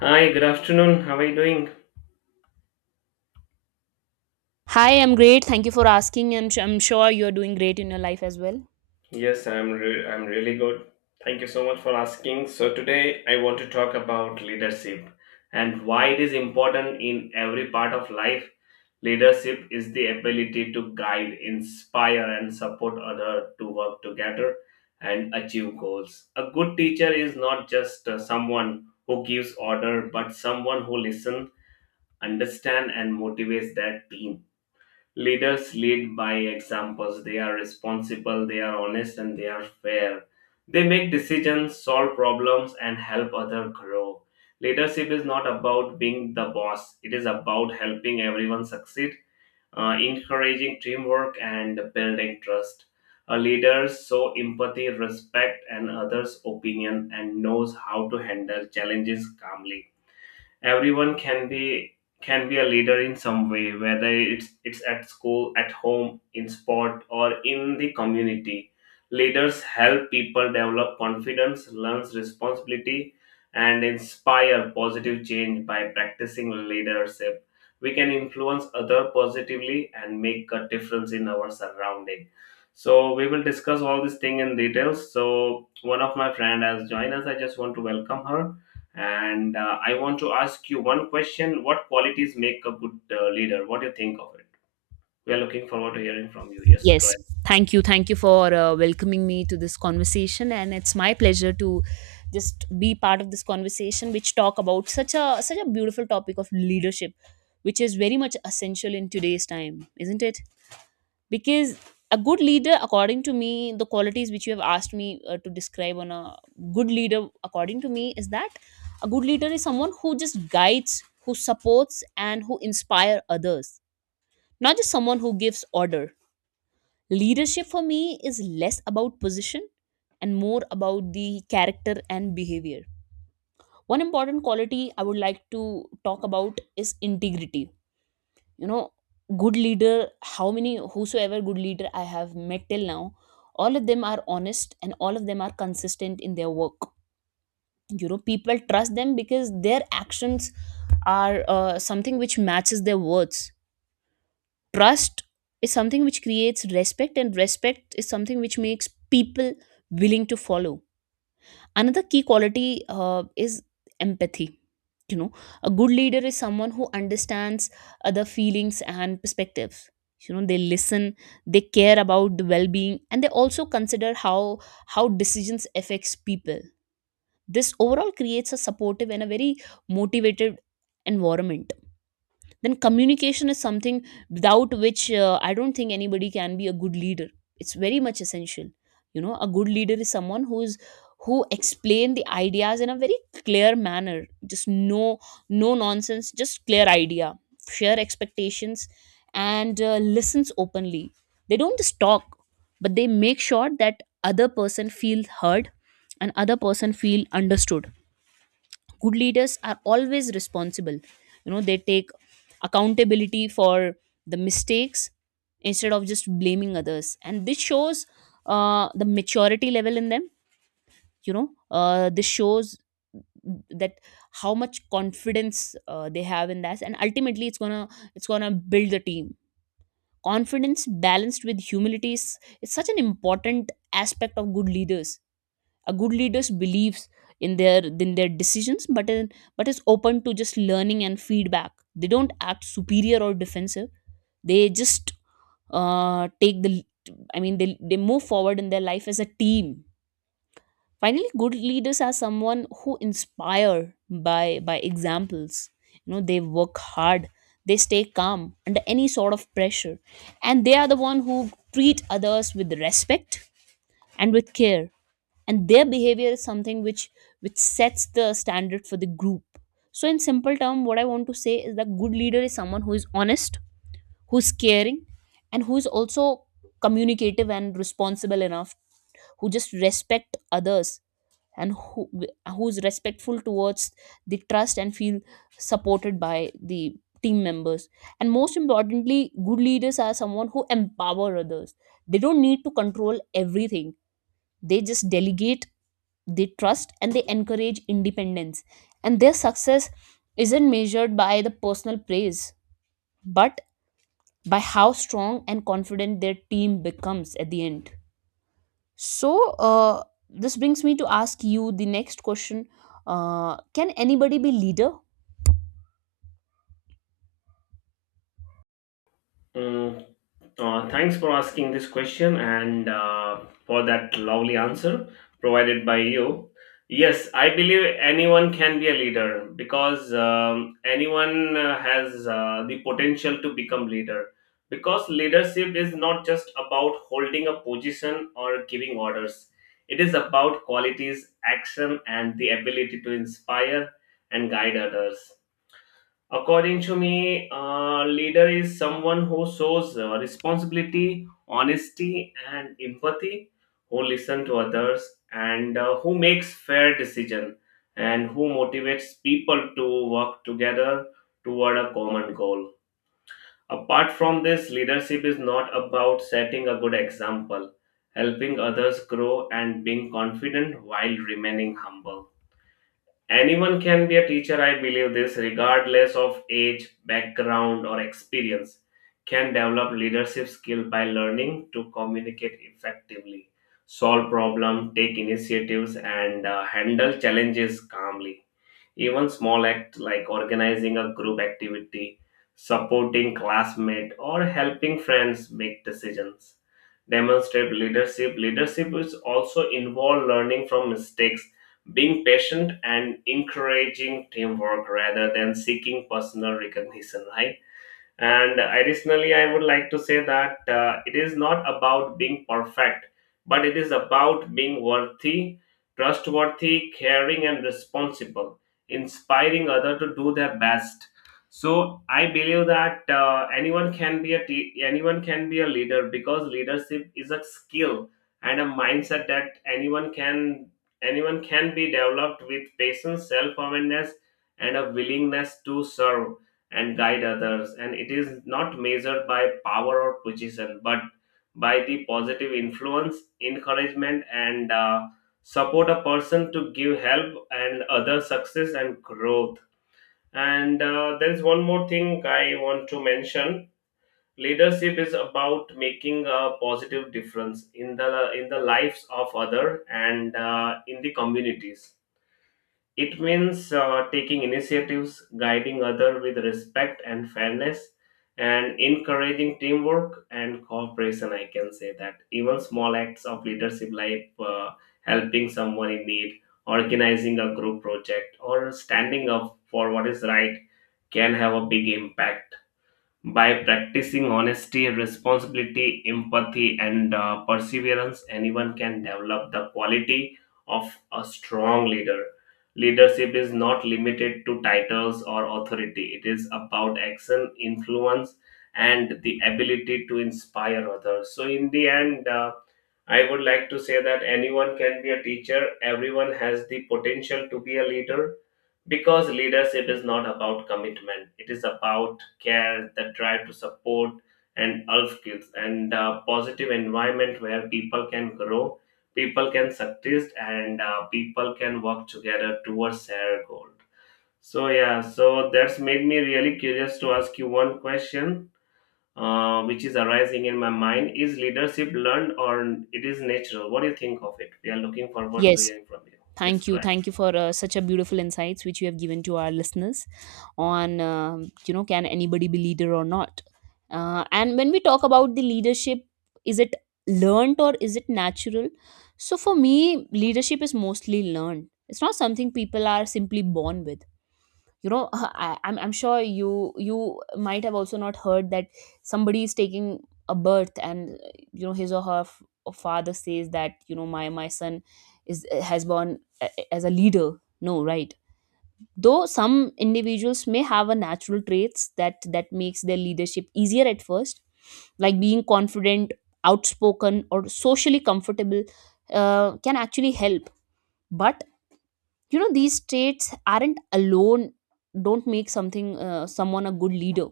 Hi, good afternoon. How are you doing? Hi, I'm great. Thank you for asking, and I'm sure you're doing great in your life as well. Yes, I'm really good. Thank you so much for asking. So today I want to talk about leadership and why it is important in every part of life. Leadership is the ability to guide, inspire and support others to work together and achieve goals. A good teacher is not just someone who gives order but someone who listens, understands, and motivates that team. Leaders lead by examples. They are responsible, they are honest, and they are fair. They make decisions, solve problems, and help others grow. Leadership is not about being the boss, it is about helping everyone succeed, encouraging teamwork, and building trust. A leader shows empathy, respect, and others' opinion and knows how to handle challenges calmly. Everyone can be a leader in some way, whether it's at school, at home, in sport, or in the community. Leaders help people develop confidence, learns responsibility, and inspire positive change. By practicing leadership, we can influence other positively and make a difference in our surrounding. So we will discuss all these thing in details. So one of my friend has joined us. I just want to welcome her, and I want to ask you one question: What qualities make a good leader? What do you think of it? We are looking forward to hearing from you. Yes, go Yes, ahead. thank you. Thank you for welcoming me to this conversation, and it's my pleasure to just be part of this conversation, which talk about such a beautiful topic of leadership, which is very much essential in today's time, isn't it? Because a good leader according to me, the qualities which you have asked me to describe on a good leader according to me is that a good leader is someone who just guides, who supports, and who inspire others, not just someone who gives order. Leadership for me is less about position and more about the character and behavior. One important quality I would like to talk about is integrity. You know, good leader, how many whosoever good leader I have met till now, all of them are honest and all of them are consistent in their work. You know, people trust them because their actions are something which matches their words. Trust is something which creates respect, and respect is something which makes people willing to follow. Another key quality is empathy. You know, a good leader is someone who understands other feelings and perspectives. You know, they listen, they care about the well-being, and they also consider how decisions affects people. This overall creates a supportive and a very motivated environment. Then communication is something without which I don't think anybody can be a good leader. It's very much essential. You know, a good leader is someone who is, who explain the ideas in a very clear manner, just no nonsense, just clear idea, share expectations, and listens openly. They don't just talk, but they make sure that other person feel heard and other person feel understood. Good leaders are always responsible. You know, they take accountability for the mistakes instead of just blaming others, and this shows the maturity level in them. You know, this shows that how much confidence they have in that, and ultimately it's gonna build the team. Confidence balanced with humility is such an important aspect of good leaders. A good leaders believes in their in their decisions, but is open to just learning and feedback. They don't act superior or defensive. They just take the, they move forward in their life as a team. Finally, good leaders are someone who inspire by examples. You know, they work hard, they stay calm under any sort of pressure, and they are the one who treat others with respect and with care, and their behavior is something which sets the standard for the group. So in simple term, what I want to say is that good leader is someone who is honest, who's caring, and who's also communicative and responsible enough, who just respect others, and who's respectful towards the trust and feel supported by the team members. And most importantly, good leaders are someone who empower others. They don't need to control everything. They just delegate, they trust, and they encourage independence. And their success isn't measured by the personal praise, but by how strong and confident their team becomes at the end. So this brings me to ask you the next question: can anybody be leader? Mm, Thanks for asking this question and for that lovely answer provided by you. Yes, I believe anyone can be a leader because anyone has the potential to become leader. Because leadership is not just about holding a position or giving orders. It is about qualities, action, and the ability to inspire and guide others. According to me, a leader is someone who shows responsibility, honesty, and empathy, who listen to others, and who makes fair decision, and who motivates people to work together toward a common goal. Apart from this, leadership is not about setting a good example, helping others grow, and being confident while remaining humble. Anyone can be a teacher, I believe this, regardless of age, background, or experience, can develop leadership skill by learning to communicate effectively, solve problems, take initiatives, and handle challenges calmly. Even small acts like organizing a group activity, supporting classmates, or helping friends make decisions demonstrate leadership. Leadership is also involve learning from mistakes, being patient, and encouraging teamwork rather than seeking personal recognition, right? And additionally, I would like to say that it is not about being perfect, but it is about being worthy, trustworthy, caring, and responsible, inspiring others to do their best. So I believe that anyone can be a leader because leadership is a skill and a mindset that anyone can be developed with patience, self awareness, and a willingness to serve and guide others, and it is not measured by power or position but by the positive influence, encouragement, and support a person to give help and other success and growth. And there is one more thing I want to mention. Leadership is about making a positive difference in the lives of other and in the communities. It means taking initiatives, guiding others with respect and fairness, and encouraging teamwork and cooperation. I can say that even small acts of leadership, like helping someone in need, organizing a group project, or standing up for what is right, can have a big impact. By practicing honesty, responsibility, empathy, and perseverance, anyone can develop the quality of a strong leader. Leadership is not limited to titles or authority, it is about action, influence, and the ability to inspire others. So, in the end, I would like to say that anyone can be a teacher, everyone has the potential to be a leader because leadership is not about commitment, it is about care, the drive to support and health skills, and positive environment where people can grow, people can succeed, and people can work together towards their goal. So yeah, so that's made me really curious to ask you one question, which is arising in my mind: is leadership learned or it is natural? What do you think of it? We are looking forward to Yes, hearing from you. Yes, thank go you. ahead. Thank you for such a beautiful insights which you have given to our listeners on, you know, can anybody be leader or not? And when we talk about the leadership, is it learned or is it natural? So for me, leadership is mostly learned. It's not something people are simply born with, you know. I'm sure you you might have also not heard that somebody is taking a birth and you know, his or her father says that, you know, my son is has born as a leader. No, right? Though some individuals may have a natural traits that makes their leadership easier at first, like being confident, outspoken, or socially comfortable, can actually help. But you know, these traits aren't alone, don't make something someone a good leader.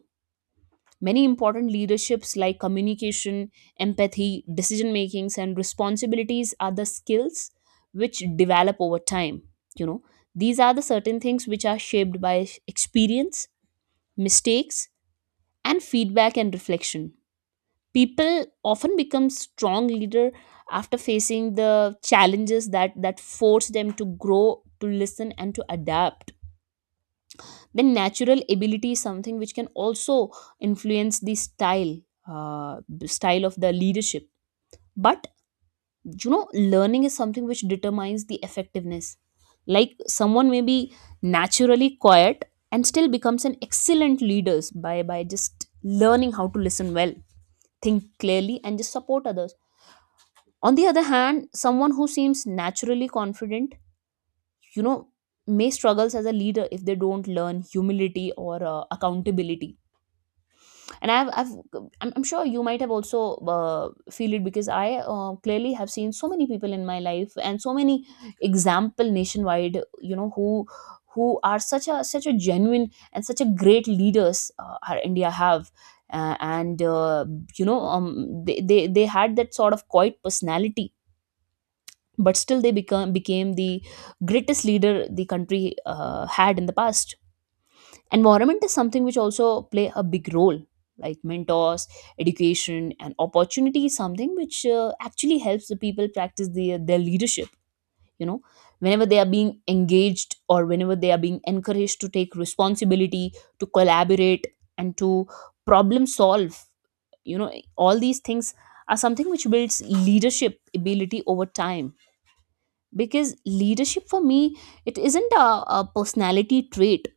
Many important leaderships like communication, empathy, decision makings, and responsibilities are the skills which develop over time. You know, these are the certain things which are shaped by experience, mistakes, and feedback and reflection. People often become strong leader after facing the challenges that force them to grow, to listen, and to adapt. Then natural ability is something which can also influence the style, the style of the leadership. But you know, learning is something which determines the effectiveness. Like someone may be naturally quiet and still becomes an excellent leader by just learning how to listen well, think clearly, and just support others. On the other hand, someone who seems naturally confident, you know, may struggles as a leader if they don't learn humility or accountability. And I'm sure you might have also uh, feel it, because I clearly have seen so many people in my life and so many example nationwide, you know, who are such a genuine and such a great leaders our India have. And you know, they had that sort of quiet personality, but still they become became the greatest leader the country had in the past. Environment is something which also play a big role, like mentors, education, and opportunity is something which actually helps the people practice their leadership. You know, whenever they are being engaged or whenever they are being encouraged to take responsibility, to collaborate, and to problem solve, you know, all these things are something which builds leadership ability over time. Because leadership for me, it isn't a personality trait.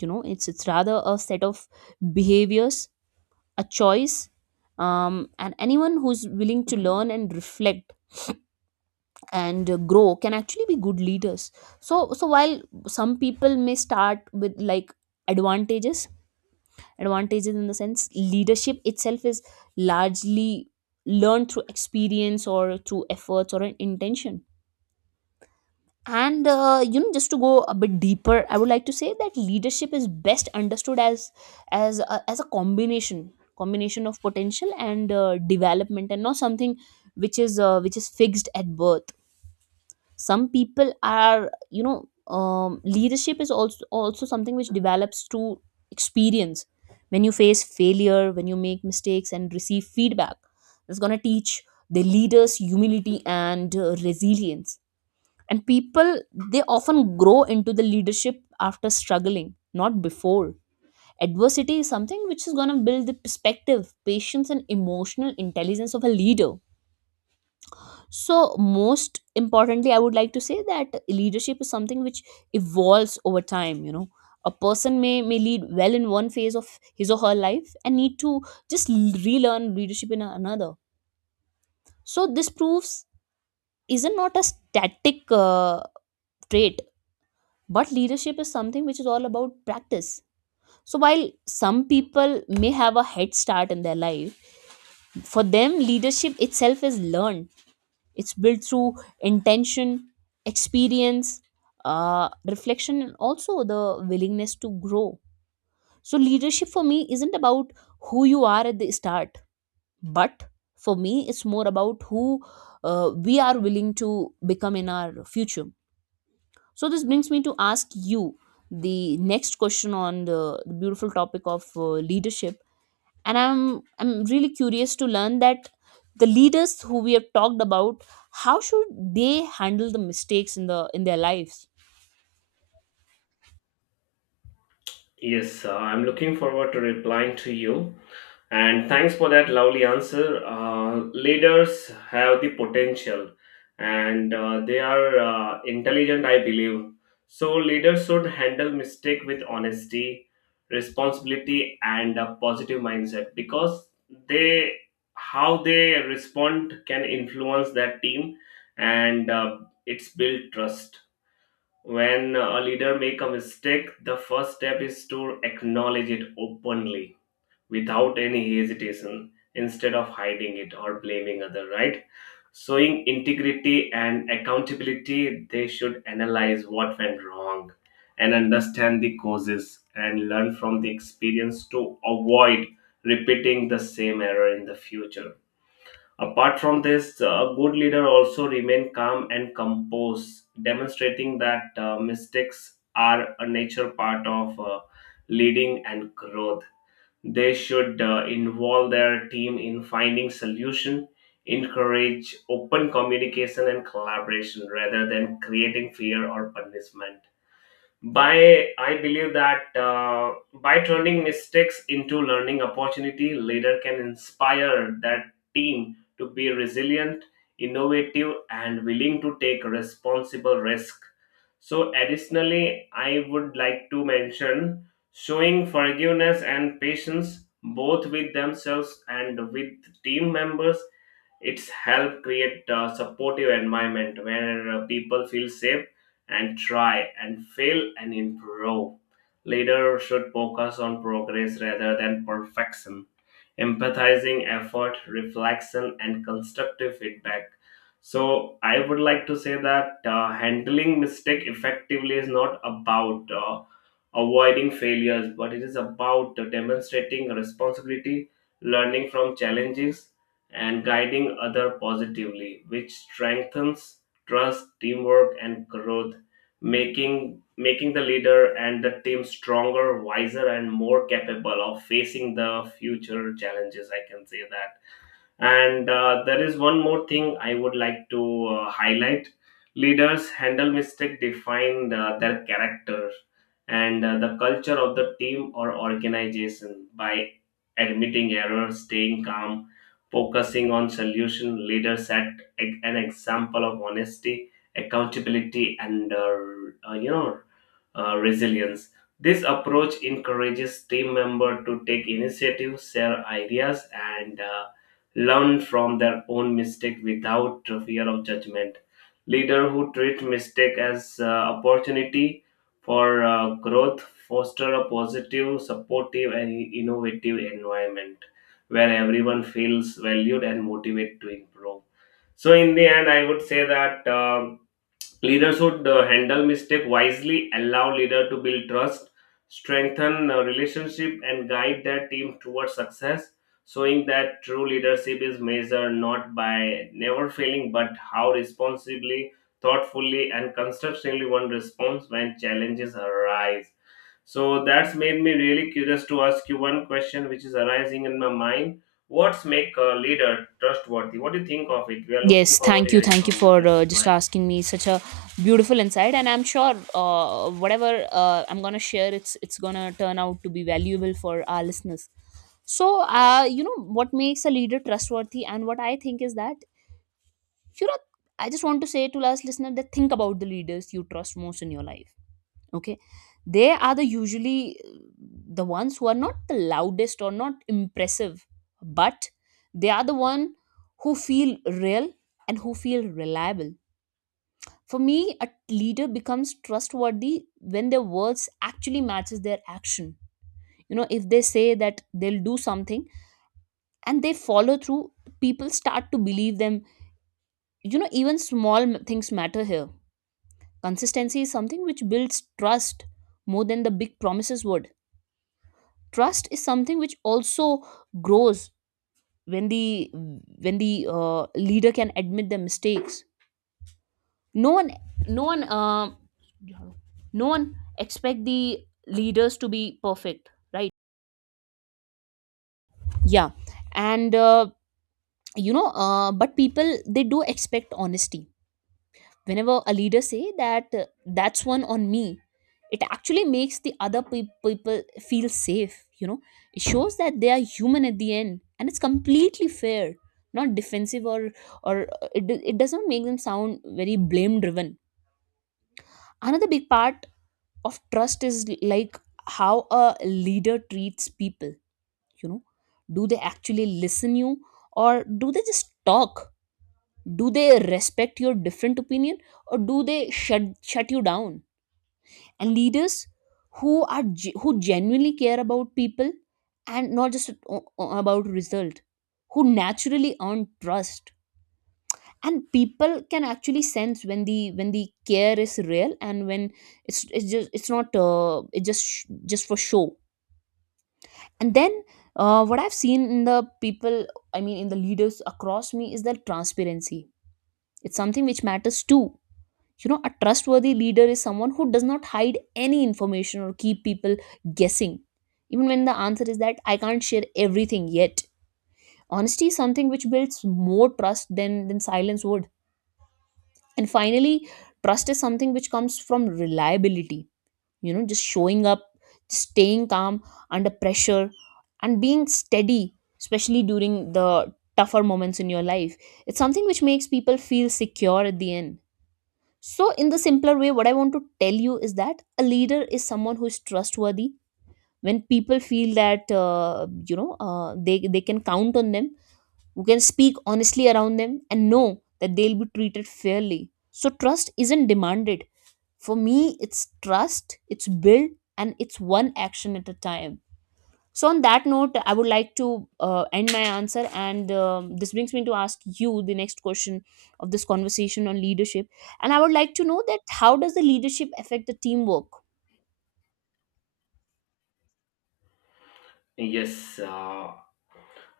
You know, it's rather a set of behaviors, a choice. And anyone who's willing to learn and reflect and grow can actually be good leaders. So while some people may start with like advantages, advantages in the sense leadership itself is largely learned through experience or through efforts or an intention. And you know, just to go a bit deeper, I would like to say that leadership is best understood as as a combination, combination of potential and development, and not something which is fixed at birth. Some people are, you know, leadership is also something which develops through experience. When you face failure, when you make mistakes and receive feedback, it's going to teach the leaders humility and resilience. And people, they often grow into the leadership after struggling, not before. Adversity is something which is going to build the perspective, patience, and emotional intelligence of a leader. So most importantly, I would like to say that leadership is something which evolves over time. You know, a person may lead well in one phase of his or her life and need to just relearn leadership in another. So this proves isn't not a static trait. But leadership is something which is all about practice. So while some people may have a head start in their life, for them leadership itself is learned. It's built through intention, experience, reflection, and also the willingness to grow. So leadership for me isn't about who you are at the start, but for me it's more about who we are willing to become in our future. So this brings me to ask you the next question on the beautiful topic of leadership, and I'm really curious to learn that the leaders who we have talked about, how should they handle the mistakes in their lives? Yes, I'm looking forward to replying to you. And thanks for that lovely answer. Leaders have the potential and they are intelligent, I believe. So, leaders should handle mistake with honesty, responsibility, and a positive mindset because they, how they respond can influence that team, and it's build trust. When a leader make a mistake, the first step is to acknowledge it openly without any hesitation instead of hiding it or blaming other, right? Showing integrity and accountability, they should analyze what went wrong and understand the causes and learn from the experience to avoid repeating the same error in the future. Apart from this, a good leader also remain calm and composed, demonstrating that mistakes are a natural part of leading and growth. They should involve their team in finding solution, encourage open communication and collaboration rather than creating fear or punishment. By I believe that by turning mistakes into learning opportunity, leader can inspire that team to be resilient, innovative, and willing to take responsible risk. So additionally I would like to mention, showing forgiveness and patience both with themselves and with team members, it's helped create a supportive environment where people feel safe and try and fail and improve. Leaders should focus on progress rather than perfection, empathizing effort, reflection, and constructive feedback. So I would like to say that handling mistake effectively is not about avoiding failures, but it is about demonstrating responsibility, learning from challenges, and guiding other positively, which strengthens trust, teamwork, and growth, making the leader and the team stronger, wiser, and more capable of facing the future challenges. I can say that. And there is one more thing I would like to highlight. Leaders handle mistake define their character and the culture of the team or organization by admitting error, staying calm, focusing on solution. Leaders set an example of honesty, accountability, and uh, you know resilience. This approach encourages team member to take initiative, share ideas, and learn from their own mistake without fear of judgment. Leader who treat mistake as opportunity for growth foster a positive, supportive, and innovative environment where everyone feels valued and motivated to improve. So in the end, I would say that. Leader should handle mistake wisely, allow leader to build trust, strengthen relationship, and guide their team towards success, showing that true leadership is measured not by never failing, but how responsibly, thoughtfully, and constructively one responds when challenges arise. So that's made me really curious to ask you one question, which is arising in my mind. What's make a leader trustworthy? What do you think of it? We are looking Yes, forward to hearing thank you from you. for Yes, go just ahead. asking me such a beautiful insight, and I'm sure whatever I'm gonna share, it's gonna turn out to be valuable for our listeners. So, you know, what makes a leader trustworthy, and what I think is that, you know, I just want to say to last listener that think about the leaders you trust most in your life. Okay, they are the usually the ones who are not the loudest or not impressive, but they are the one who feel real and who feel reliable. For me, a leader becomes trustworthy when their words actually matches their action. You know, if they say that they'll do something and they follow through, people start to believe them. You know, even small things matter here. Consistency is something which builds trust more than the big promises would. Trust is something which also grows when the leader can admit their mistakes. No one, no one, uh, no one expect the leaders to be perfect, right? Yeah, and uh, but people they do expect honesty whenever a leader say that that's one on me. It actually makes the other people feel safe. It shows that they are human at the end and it's completely fair, not defensive or it, it does not make them sound very blame driven. Another big part of trust is, like, how a leader treats people you know do they actually listen you, or do they just talk? Do they respect your different opinion, or do they shut you down? And leaders who are who genuinely care about people and not just about result, who naturally earn trust. And people can actually sense when the care is real and when it's not, it just just for show. And then, what I've seen in the people, I mean in the leaders across me, is that transparency, it's something which matters too. You know, a trustworthy leader is someone who does not hide any information or keep people guessing, even when the answer is that I can't share everything yet. Honesty is something which builds more trust than silence would. And finally, trust is something which comes from reliability, you know, just showing up, staying calm under pressure, and being steady, especially during the tougher moments in your life. It's something which makes people feel secure at the end. So, in the simpler way, what I want to tell you is that a leader is someone who is trustworthy. When people feel that they can count on them, who can speak honestly around them, and know that they'll be treated fairly. So, trust isn't demanded. For me, it's trust. It's built, and it's one action at a time. So, on that note, I would like to end my answer, and this brings me to ask you the next question of this conversation on leadership. And I would like to know that how does the leadership affect the teamwork? Yes,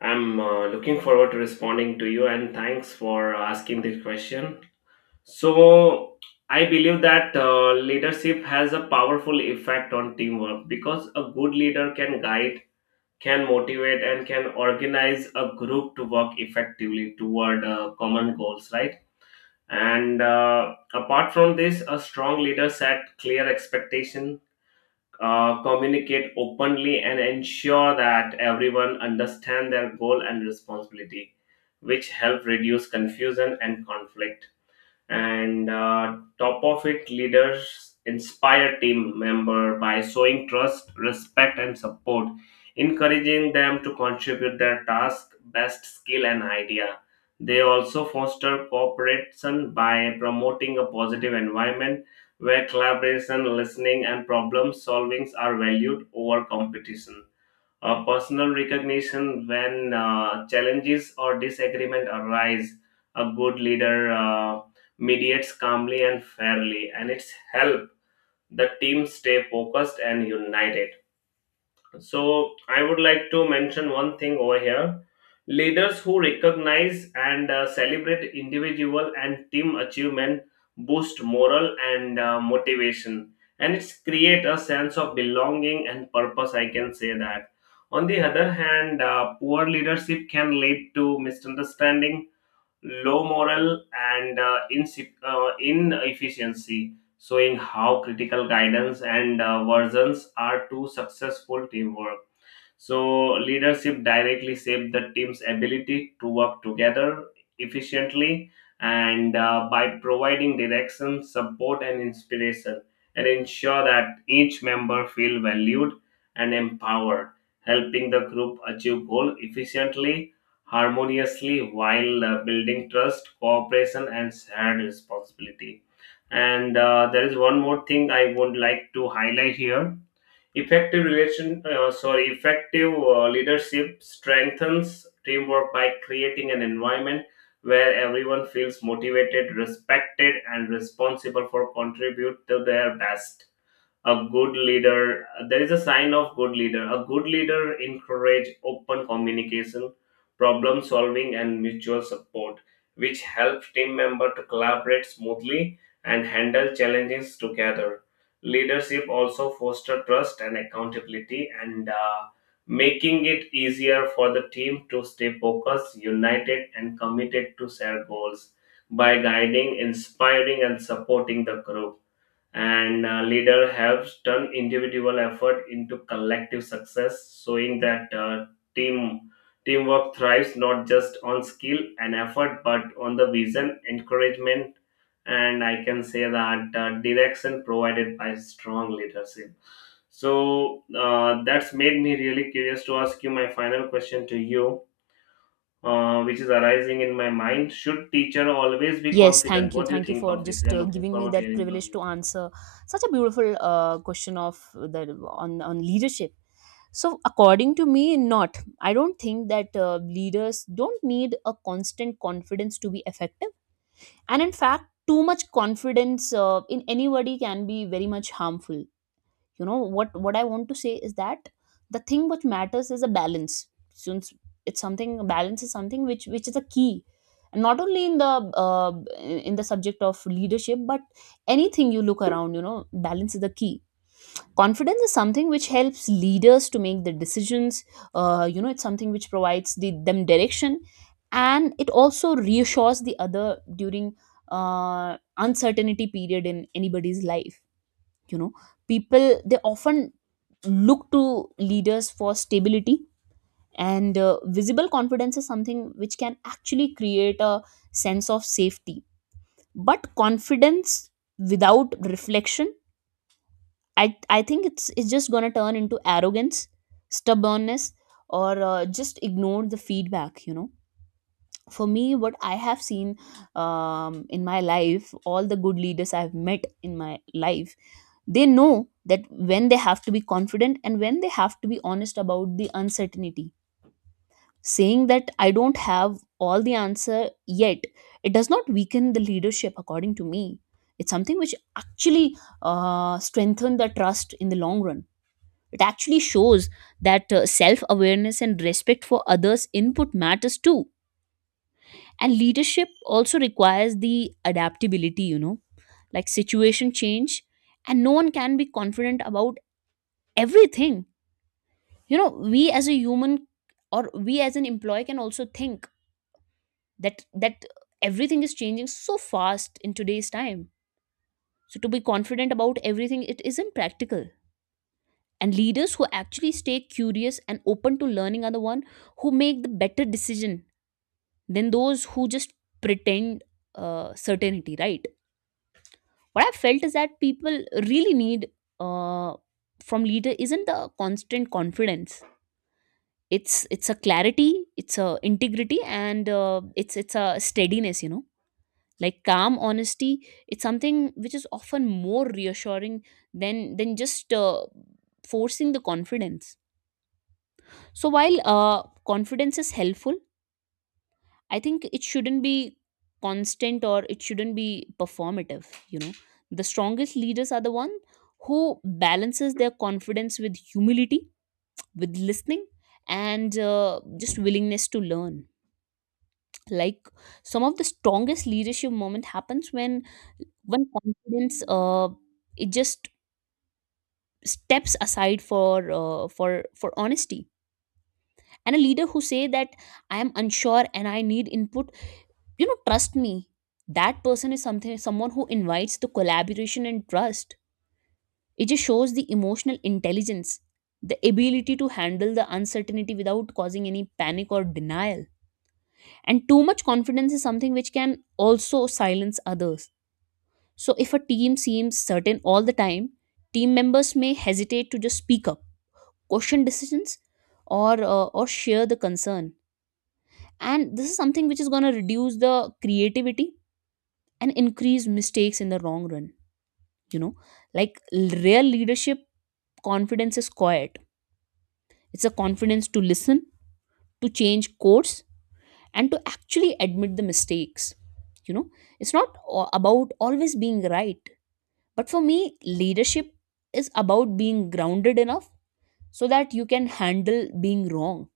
I'm looking forward to responding to you and thanks for asking this question. So, I believe that leadership has a powerful effect on teamwork because a good leader can guide, can motivate, and can organize a group to work effectively toward common goals, right? And apart from this, a strong leader set clear expectations, communicate openly and ensure that everyone understand their goal and responsibility, which help reduce confusion and conflict. And top of it, leaders inspire team member by showing trust, respect, and support, encouraging them to contribute their task, best skill, and idea. They also foster cooperation by promoting a positive environment where collaboration, listening, and problem solvings are valued over competition, personal recognition. When challenges or disagreement arise, a good leader mediates calmly and fairly, and it's help the team stay focused and united. So I would like to mention one thing over here. Leaders who recognize and celebrate individual and team achievement boost morale and motivation, and it's create a sense of belonging and purpose, I can say that. On the other hand, poor leadership can lead to misunderstanding, low morale, and inefficiency, showing how critical guidance and versions are to successful teamwork. So, leadership directly shape the team's ability to work together efficiently, and by providing direction, support, and inspiration, and ensure that each member feel valued and empowered, helping the group achieve goal efficiently, harmoniously while building trust, cooperation, and shared responsibility. And there is one more thing I would like to highlight here. Effective leadership strengthens teamwork by creating an environment where everyone feels motivated, respected, and responsible for contribute to their best. A good leader, there is a sign of good leader, a good leader encourage open communication, problem solving, and mutual support, which helps team member to collaborate smoothly and handle challenges together. Leadership also foster trust and accountability, and making it easier for the team to stay focused, united, and committed to shared goals by guiding, inspiring, and supporting the group. And leader have turned individual effort into collective success, showing that team teamwork thrives not just on skill and effort but on the vision, encouragement, and I can say that direction provided by strong leadership. So that's made me really curious to ask you my final question to you. Which is arising in my mind: should teacher always be Yes, confident? What do you thank you think for of it? We just are looking giving me forward to that hearing from privilege you. to answer such a beautiful question of the on leadership. So, according to me, not. I don't think that leaders don't need a constant confidence to be effective, and in fact too much confidence in anybody can be very much harmful. You know, what I want to say is that the thing which matters is a balance, since it's something, balance is something which is a key, and not only uh, in the subject of leadership but anything you look around, you know, balance is the key. Confidence is something which helps leaders to make the decisions. You know, it's something which provides the, them direction, and it also reassures the other during uncertainty period in anybody's life. You know, people, they often look to leaders for stability, and visible confidence is something which can actually create a sense of safety. But confidence without reflection, I I think it's just gonna turn into arrogance, stubbornness, or just ignore the feedback. You know, for me, what I have seen in my life, all the good leaders I've met in my life, they know that when they have to be confident and when they have to be honest about the uncertainty. Saying that I don't have all the answer yet, it does not weaken the leadership, according to me. It's something which actually strengthen the trust in the long run. It actually shows that self awareness and respect for others' input matters too. And leadership also requires the adaptability, you know, like situation change, and no one can be confident about everything. You know, we as a human, or we as an employee, can also think that everything is changing so fast in today's time. So to be confident about everything, it isn't practical. And leaders who actually stay curious and open to learning are the one who make the better decision than those who just pretend certainty, right? What I felt is that people really need, uh, from leader, isn't the constant confidence, it's a clarity, it's a integrity, and it's a steadiness, you know, like calm honesty. It's something which is often more reassuring than just forcing the confidence. So while confidence is helpful, I think it shouldn't be constant or it shouldn't be performative. You know, the strongest leaders are the one who balances their confidence with humility, with listening, and just willingness to learn. Like some of the strongest leadership moment happens when confidence, it just steps aside for for honesty. And a leader who say that I am unsure and I need input, you know, trust me, that person is something, someone who invites the collaboration and trust. It just shows the emotional intelligence, the ability to handle the uncertainty without causing any panic or denial. And too much confidence is something which can also silence others. So if a team seems certain all the time, team members may hesitate to just speak up, question decisions, or or share the concern. And this is something which is going to reduce the creativity and increase mistakes in the long run. You know, like, real leadership confidence is quiet. It's a confidence to listen, to change course, and to actually admit the mistakes. You know, it's not about always being right, but for me leadership is about being grounded enough so that you can handle being wrong.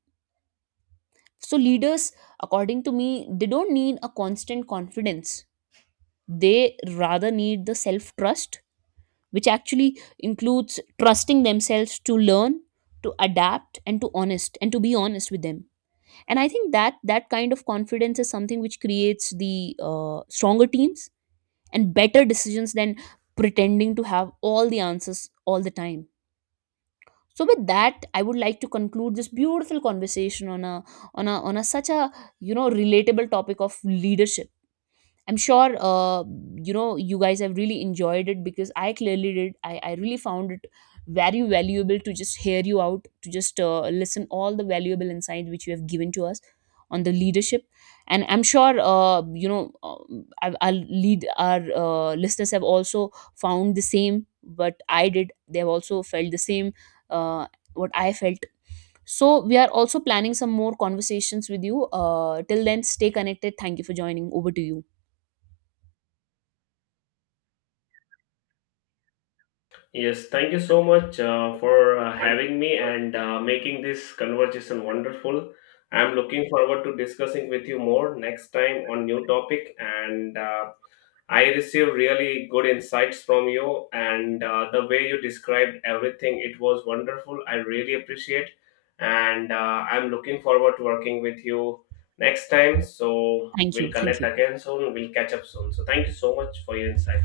So leaders, according to me, they don't need a constant confidence. They rather need the self trust, which actually includes trusting themselves to learn, to adapt, and to honest, and to be honest with them. And I think that kind of confidence is something which creates the stronger teams and better decisions than pretending to have all the answers all the time. So with that, I would like to conclude this beautiful conversation on a such a, you know, relatable topic of leadership. I'm sure you know, you guys have really enjoyed it because I clearly did. I really found it very valuable to just hear you out, to just listen all the valuable insights which you have given to us on the leadership. And I'm sure I'll lead our listeners have also found the same what I did. They have also felt the same, uh, what I felt. So we are also planning some more conversations with you. Till then, stay connected. Thank you for joining. Over to you. Yes, thank you so much for having me and making this conversation wonderful. I'm looking forward to discussing with you more next time on new topic, and I received really good insights from you, and the way you described everything, it was wonderful. I really appreciate, and I'm looking forward to working with you next time. So Thank we'll you. Thank connect you. again soon, we'll catch up soon. So thank you so much for your insight.